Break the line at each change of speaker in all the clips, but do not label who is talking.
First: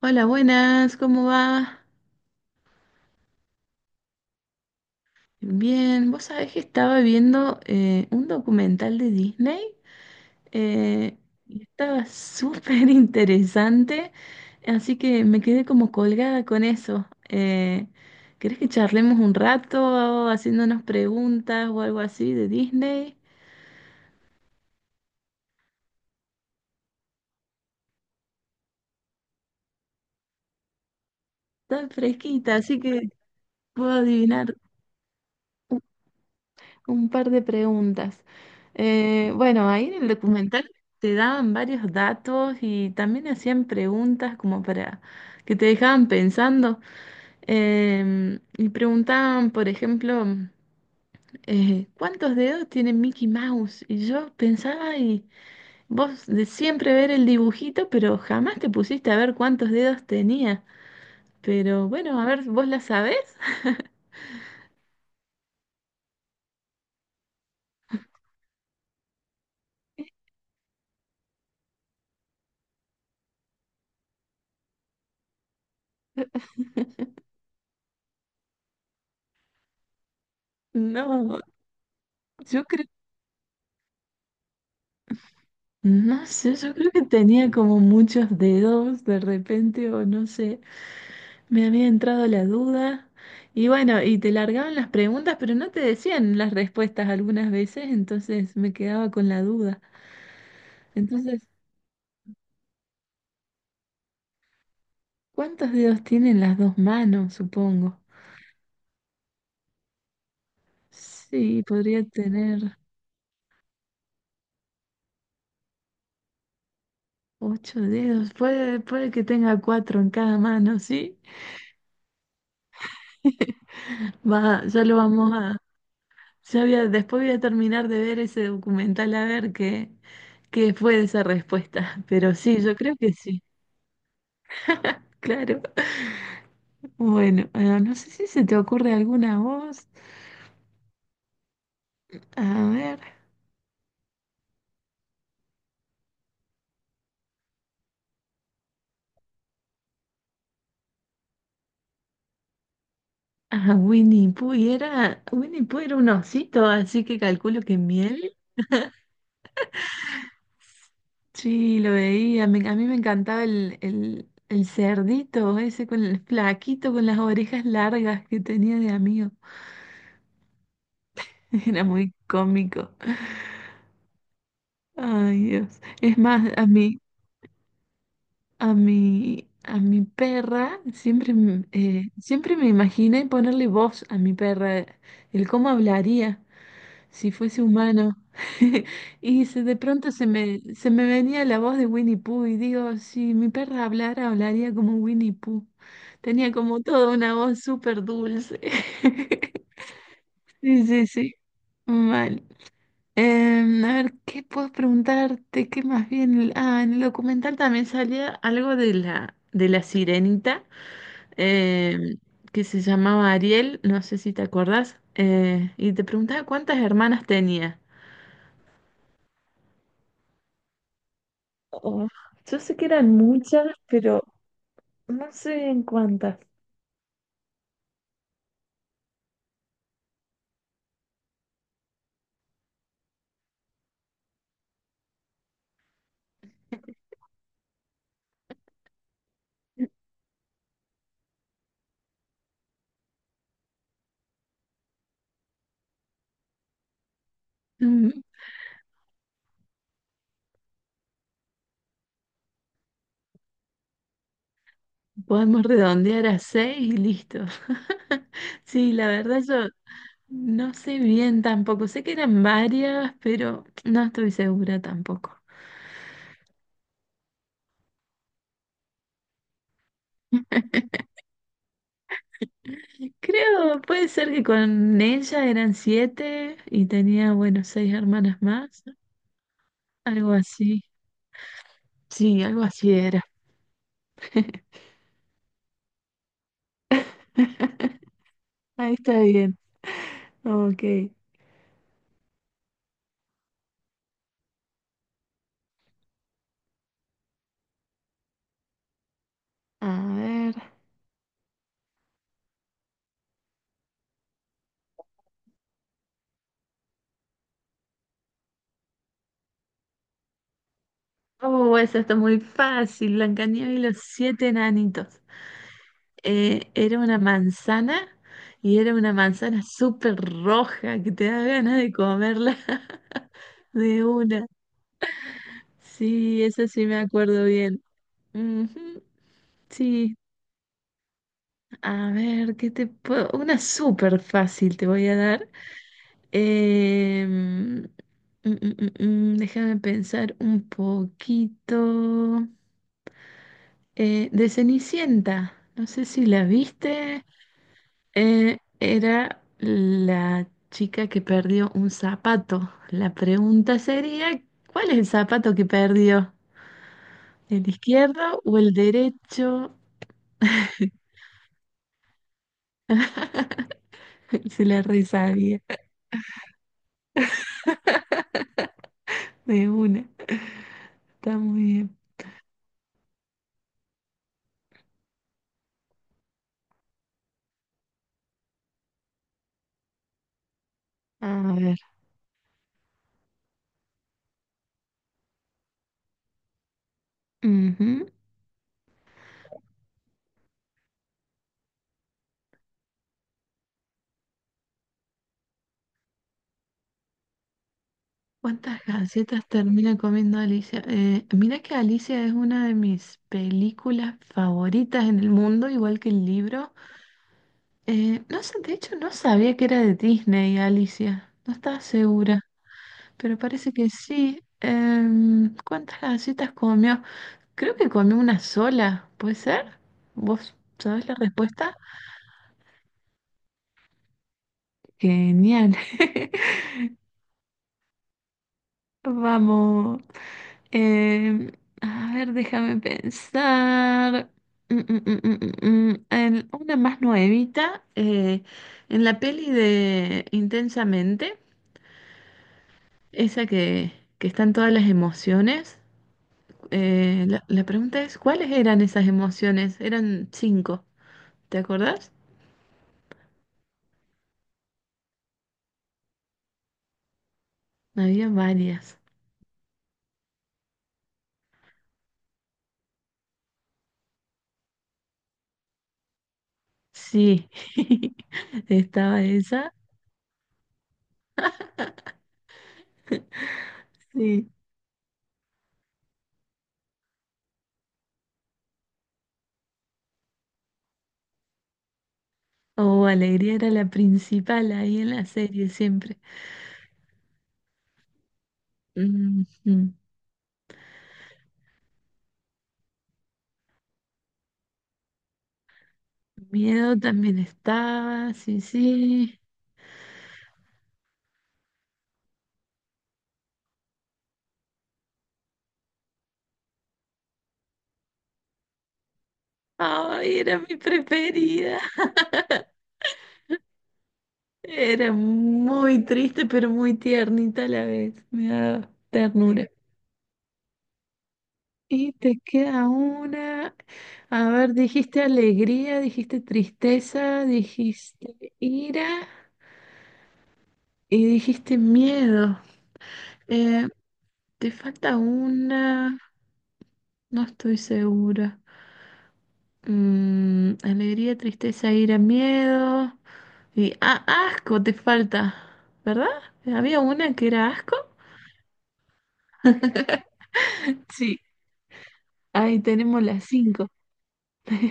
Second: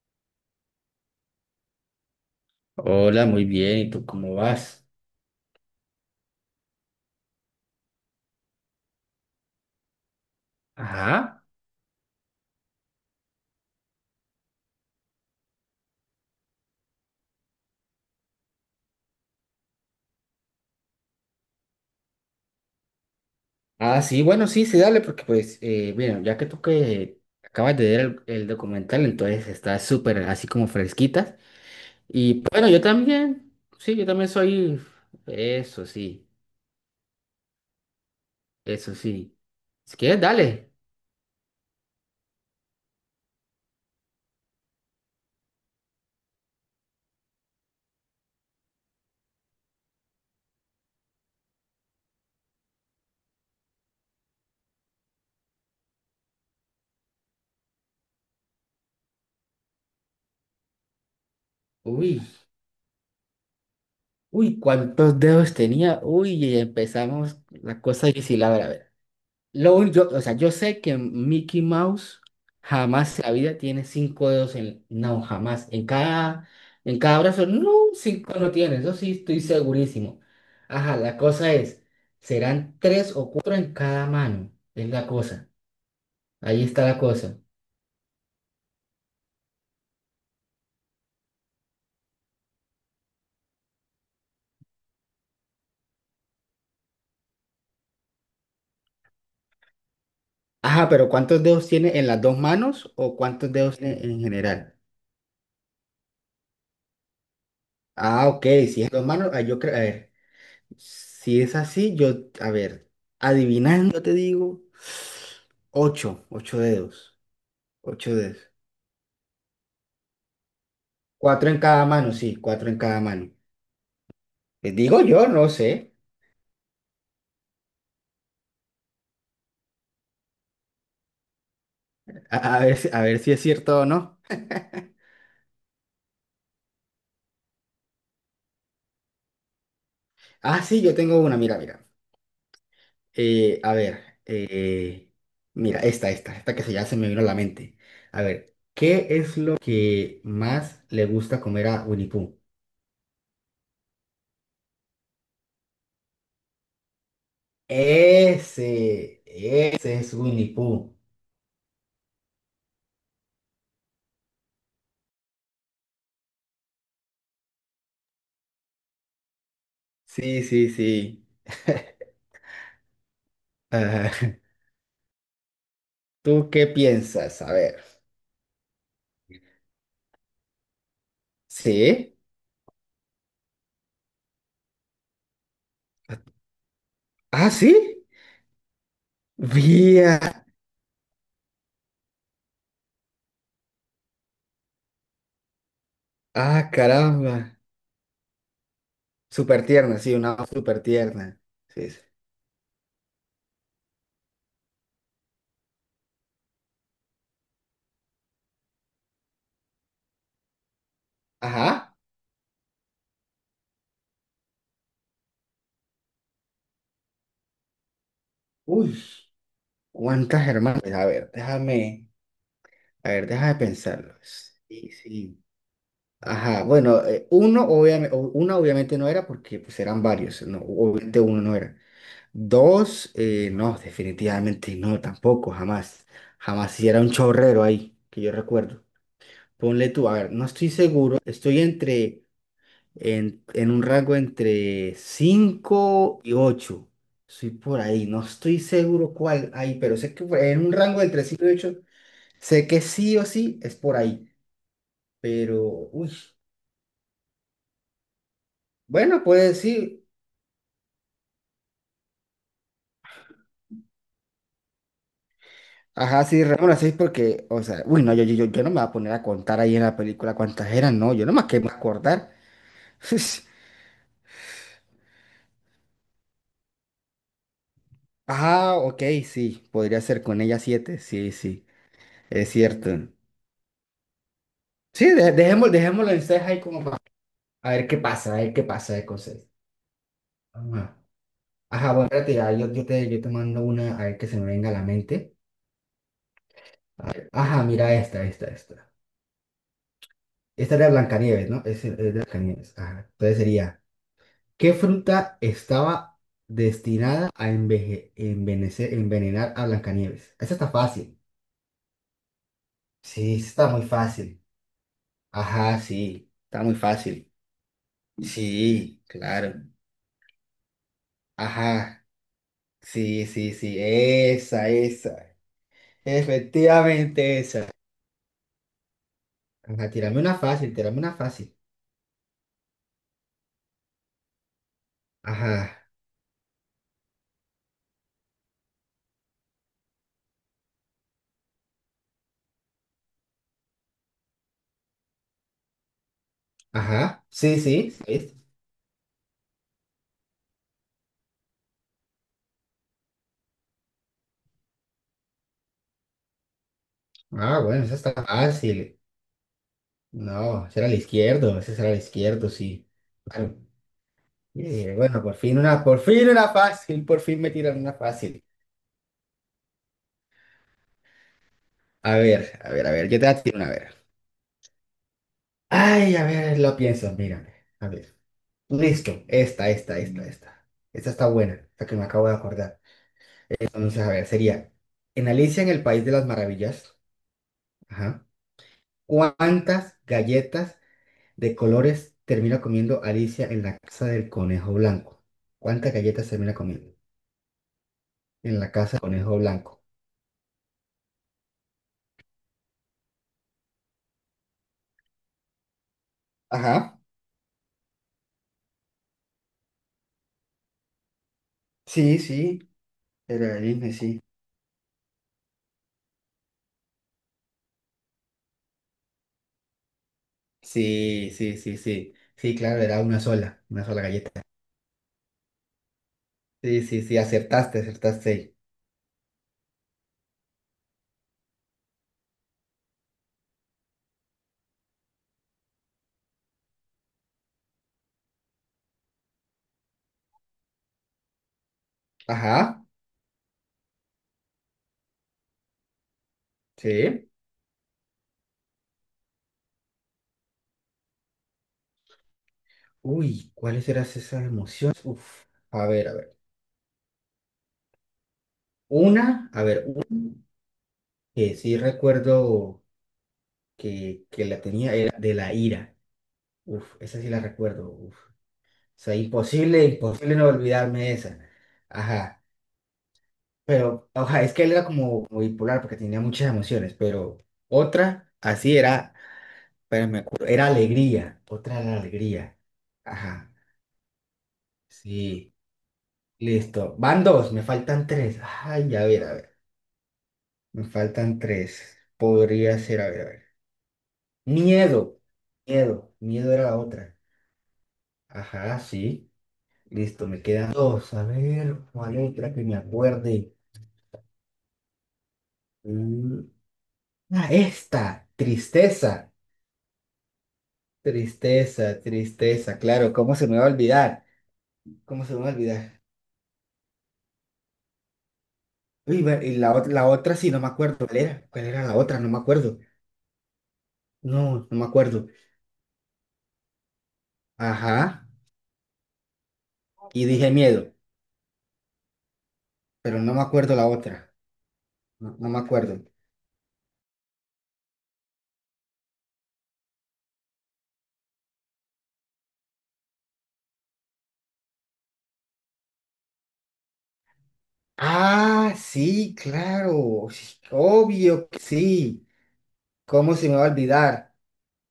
Hola, buenas, ¿cómo va?
Hola, muy bien. ¿Y tú cómo vas?
Bien, vos sabés que estaba viendo un documental de Disney eh,
Ajá.
y estaba súper interesante, así que me quedé como colgada con eso. ¿Querés que charlemos un rato haciéndonos preguntas o algo así de Disney?
Ah, sí, bueno, sí, sí, dale, porque pues, bueno, ya que tú que acabas de ver el documental, entonces está súper así como fresquita.
Está
Y
fresquita,
bueno,
así
yo
que
también,
puedo
sí, yo también
adivinar.
soy, eso sí,
Un par de preguntas.
eso sí.
Bueno, ahí
Si
en el
quieres,
documental
dale.
te daban varios datos y también hacían preguntas como para que te dejaban pensando. Y preguntaban, por ejemplo, ¿cuántos dedos tiene Mickey Mouse? Y yo pensaba, y vos de siempre ver el dibujito, pero jamás te pusiste a ver cuántos dedos tenía. Pero bueno,
Uy,
a ver, ¿vos la sabés?
uy, ¿cuántos dedos tenía? Uy, y empezamos la cosa difícil, a ver, a ver. Yo, o sea, yo sé que Mickey Mouse jamás en la vida tiene cinco dedos en... No, jamás. En cada brazo, no, cinco no tiene. Eso sí estoy segurísimo. Ajá, la
No,
cosa es,
yo
serán
creo.
tres o cuatro en cada mano. Es la cosa.
No sé,
Ahí
yo
está
creo
la
que
cosa.
tenía como muchos dedos de repente, o no sé, me había entrado la duda. Y bueno, y te largaban las preguntas, pero no te decían las respuestas algunas veces, entonces me quedaba con la duda.
Ajá, pero
Entonces,
¿cuántos dedos tiene en las dos manos o cuántos dedos tiene en general?
¿cuántos dedos tienen las dos manos, supongo?
Ah, ok, si es dos manos, ah, yo creo, a ver. Si es
Sí,
así,
podría
yo, a
tener
ver, adivinando te digo, ocho, ocho dedos,
ocho
ocho
dedos.
dedos.
Puede, puede que tenga cuatro en cada mano, ¿sí?
Cuatro en cada mano, sí, cuatro en cada mano.
Va,
Les
ya lo
digo yo,
vamos
no
a.
sé.
Después voy a terminar de ver ese documental a ver qué, qué fue de esa respuesta. Pero
A, a
sí, yo
ver,
creo
a
que
ver si es
sí,
cierto o no.
claro. Bueno, ah, no sé si se te ocurre alguna voz.
Ah, sí, yo tengo una, mira, mira.
A ver.
A ver, mira, esta que se ya se me vino a la mente. A ver, ¿qué es lo que más le gusta comer a Winnie Pooh?
Ah, Winnie Pooh, y era, Winnie Pooh era un osito, así que calculo que miel.
Ese es Winnie Pooh.
Sí, lo veía. A mí me encantaba el cerdito, ese con el flaquito con las orejas largas que tenía de amigo.
Sí, sí, sí.
Era muy cómico.
Ah,
Ay, Dios. Es
¿tú
más, a
qué
mí.
piensas? A ver.
A mi perra siempre,
¿Sí?
siempre me imaginé ponerle voz a mi perra, el cómo hablaría si
¿Ah,
fuese
sí?
humano. De pronto se
Vía.
me, se me venía la voz de Winnie Pooh y digo, si mi perra hablara, hablaría como Winnie Pooh. Tenía
Ah,
como toda una
caramba.
voz súper dulce.
Súper tierna, sí, una voz súper
Sí, sí, sí.
tierna. Sí, sí.
Mal. A ver, ¿qué puedo preguntarte? ¿Qué más bien? Ah, en el documental también salía algo de la sirenita
Ajá.
em, que se llamaba Ariel, no sé si te acordás, y te preguntaba cuántas hermanas tenía.
Uy, cuántas hermanas. Pues, a ver, déjame,
Oh, yo sé que
a
eran
ver, déjame
muchas,
pensarlo.
pero
Sí,
no
sí.
sé bien cuántas.
Ajá, bueno, uno obviamente, una obviamente no era porque pues eran varios, no, obviamente uno no era. Dos, no, definitivamente no, tampoco, jamás. Jamás, si era un chorrero ahí, que yo recuerdo. Ponle tú, a ver, no estoy seguro, estoy entre, en un rango entre 5 y ocho. Soy por ahí,
Mm,
no estoy seguro cuál hay, pero sé que fue en un rango entre 5 y ocho. Sé que sí o sí es por ahí.
podemos
Pero, uy,
redondear a seis y listo. Sí, la
bueno,
verdad yo
pues sí.
no sé bien tampoco, sé que eran varias, pero no estoy segura tampoco.
Ajá, sí, Ramón, las seis porque, o sea, uy, no, yo, yo no me voy a poner a contar ahí en la película cuántas eran, no, yo nomás que me acordar.
Creo, puede ser que con ella eran siete y tenía, bueno, seis hermanas
Ajá,
más,
ok, sí, podría ser
algo
con ella
así.
siete, sí, sí,
Sí,
es
algo así
cierto.
era.
Sí, dejémoslo en seis ahí como para, a ver qué pasa, a ver qué pasa
Ahí
de
está
cosas.
bien.
Ajá.
Ok.
Ajá, bueno, espérate, ya, yo, yo te mando una, a ver que se me venga a la mente. Ajá, mira esta.
A ver.
Esta era de Blancanieves, ¿no? Es de Blancanieves, ajá. Entonces sería... ¿Qué fruta estaba destinada a envenenar a Blancanieves? Esa está fácil.
Oh, esa está muy fácil.
Sí, esa está
Blancanieves y
muy
los
fácil.
siete enanitos.
Ajá, sí, está muy
Era una
fácil.
manzana y era
Sí,
una manzana
claro.
súper roja que te da ganas de
Ajá,
comerla
sí, sí, sí,
de una.
esa, esa.
Sí, esa sí me
Efectivamente
acuerdo
esa.
bien. Ujú.
Ajá,
Sí.
tírame una fácil, tírame una fácil.
A ver, ¿qué te puedo? Una súper fácil te voy a dar.
Ajá,
Em, mm, mm, déjame pensar un poquito. De Cenicienta, no sé si la viste.
ajá, sí, sí, sí.
Era la chica que perdió un zapato. La pregunta sería, ¿cuál es el zapato que perdió?
Ah,
¿El
bueno, esa está
izquierdo o el
fácil.
derecho?
No, ese era el izquierdo, ese era el izquierdo, sí. Claro,
Se
yo
la
dije, bueno,
resabía
por fin una fácil, por fin me tiran una fácil.
de una. Está muy bien.
A ver, a ver, a ver, yo te voy a tirar una, a ver. Ay, a ver, lo pienso, mírame. A ver. Listo, esta. Esta
A
está buena,
ver.
la que me acabo de acordar. Entonces, a ver, sería, en Alicia en el País de las Maravillas,
Ujú.
ajá, ¿cuántas galletas de colores termina comiendo Alicia en la casa del conejo blanco? ¿Cuántas galletas termina comiendo en la
¿Cuántas
casa del conejo
galletas
blanco?
termina comiendo Alicia? Mira que Alicia es una de mis películas favoritas en el mundo, igual que el libro.
Ajá,
No sé, de hecho no sabía que era de Disney, Alicia. No estaba
sí,
segura,
sí,
pero
era de
parece que
Disney, sí.
sí. ¿Cuántas galletas comió? Creo que comió una sola, ¿puede ser? ¿Vos sabés la
Sí, sí,
respuesta?
sí, sí. Sí, claro, era una sola galleta.
Genial.
Sí, sí, sí, acertaste, acertaste ahí.
Vamos. Em, a ver, déjame pensar. Mm. En una más nuevita, en la peli de Intensamente,
Ajá,
esa que están todas las emociones,
sí.
la pregunta es, ¿cuáles eran esas emociones? Eran cinco, ¿te acordás?
Uy, ¿cuáles eran esas emociones? Uf, a ver, a ver.
Había varias.
Una, a ver, una que sí recuerdo que la tenía era de la ira. Uf, esa sí la
Sí,
recuerdo. Uf. O sea,
estaba esa.
imposible, imposible no olvidarme de esa. Ajá. Pero, oja,
Sí.
es que él era como bipolar porque tenía muchas emociones, pero otra, así era. Pero me acuerdo, era alegría, otra era alegría.
O
Ajá,
alegría era la principal ahí en la
sí,
serie siempre.
listo. Van dos, me faltan tres. Ay, a ver, a ver.
Ujú.
Me faltan tres. Podría ser, a ver, a ver. Miedo, miedo, miedo era la
Miedo
otra.
también estaba, sí,
Ajá, sí.
sí.
Listo, me quedan dos. A ver, ¿cuál otra que me acuerde? Mm, Ah, esta, tristeza,
Ay, era mi preferida.
tristeza, tristeza. Claro, ¿cómo se me va a olvidar?
Era
¿Cómo se me va a olvidar?
muy triste, pero muy tiernita a la vez. Me daba
Uy, y
ternura.
la otra sí, no me acuerdo. ¿Cuál era? ¿Cuál era la
Y
otra? No
te
me acuerdo.
queda una. A
No,
ver,
no me
dijiste
acuerdo.
alegría, dijiste tristeza, dijiste
Ajá.
ira
Y dije miedo,
y dijiste miedo.
pero no me acuerdo la
Eh,
otra.
te falta
No, no me acuerdo.
una. No estoy segura. Mm, alegría, tristeza, ira, miedo. Y ah, asco te falta, ¿verdad? Había una que era asco.
Ah, sí, claro. Sí,
Sí,
obvio que sí.
ahí tenemos
¿Cómo
las
se me va a
cinco.
olvidar?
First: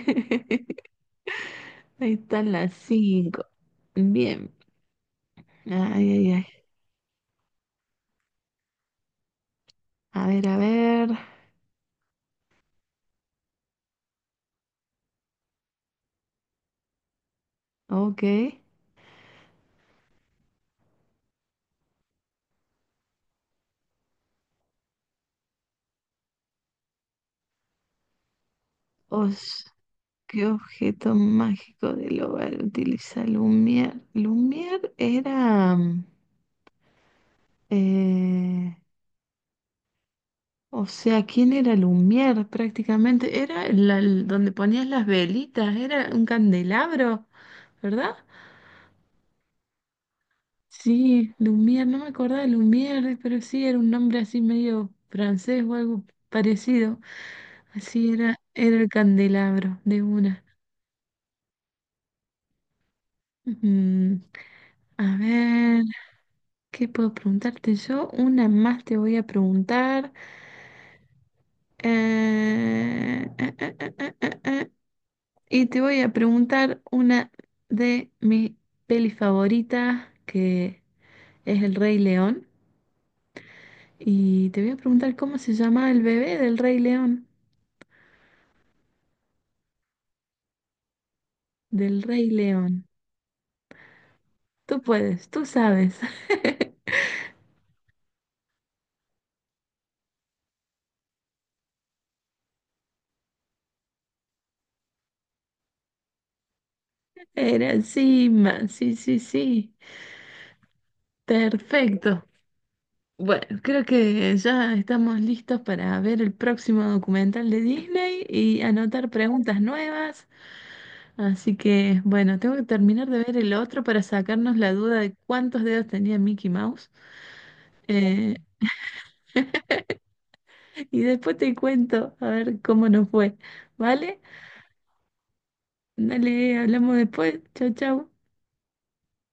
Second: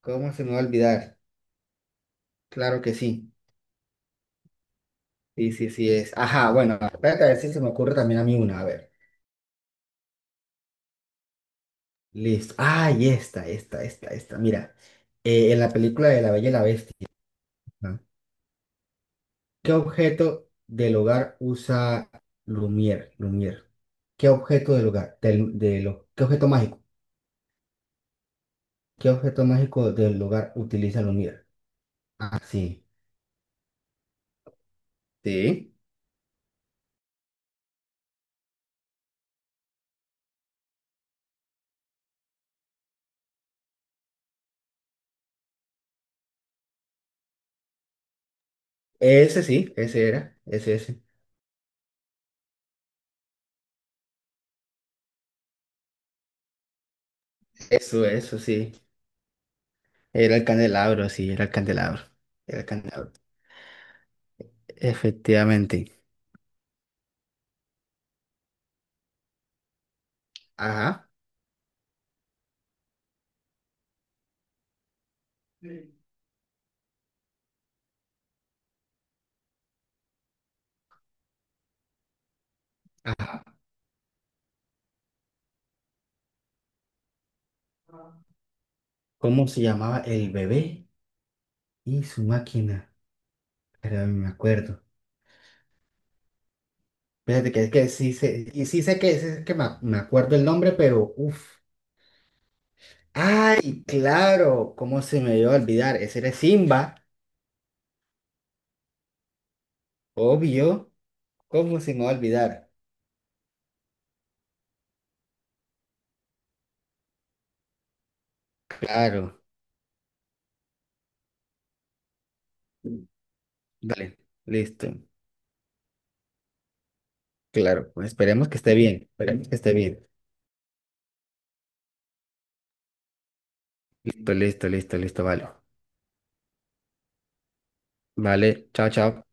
¿Cómo se me va a olvidar?
Ahí están las
Claro que sí.
cinco. Bien.
Sí, sí, sí
Ay,
es.
ay, ay.
Ajá, bueno, espérate a ver si se me ocurre también a mí una. A ver.
A ver, a ver.
Listo. Ah, y esta. Mira, en la película de La Bella y la Bestia. ¿No?
Ok.
¿Qué objeto del hogar usa Lumière? Lumière. ¿Qué objeto del hogar? ¿Qué objeto mágico? ¿Qué objeto
Os,
mágico del
¿qué
hogar utiliza
objeto
Lumière?
mágico del
Ah,
hogar
sí.
utiliza Lumière? Lumière
Sí.
era... mm, eh, o sea, ¿quién era Lumière prácticamente? Era donde ponías las velitas, era un candelabro, ¿verdad?
Ese sí, ese era. Ese, ese.
Sí, Lumière, no me acordaba de Lumière, pero sí era un nombre así medio francés o algo parecido.
Eso,
Así era,
eso sí.
era el candelabro de
Era
una.
el candelabro, sí, era el candelabro. Era el candelabro.
Mm, a ver,
Efectivamente.
¿qué puedo preguntarte yo? Una más te voy a preguntar.
Ajá.
eh, eh, eh, eh, eh, eh, eh, eh. Y te voy a preguntar una de mi peli favorita, que es El Rey León.
Ajá.
Y te voy a preguntar cómo se llama el bebé del Rey León.
¿Cómo se llamaba el bebé
Del
y su
Rey León.
máquina? Pero me
Tú
acuerdo.
puedes, tú sabes.
Fíjate que sí sé, y sí sé que me acuerdo el nombre, pero uff. Ay, claro, ¿cómo se me iba a olvidar? Ese era Simba,
Era encima, sí, sí, sí.
obvio. ¿Cómo se me va a
Perfecto.
olvidar?
Bueno, creo que ya estamos listos para ver el próximo documental de Disney y anotar
Claro.
preguntas nuevas. Así que, bueno, tengo que terminar de ver el otro para
Dale,
sacarnos la
listo.
duda de cuántos dedos tenía Mickey Mouse.
Claro, pues
Eh,
esperemos que esté bien. Esperemos que esté bien.
y después te cuento a ver cómo nos fue. ¿Vale?
Listo, listo, listo, listo, vale.
Dale, hablamos después. Chau, chau.
Vale, chao, chao.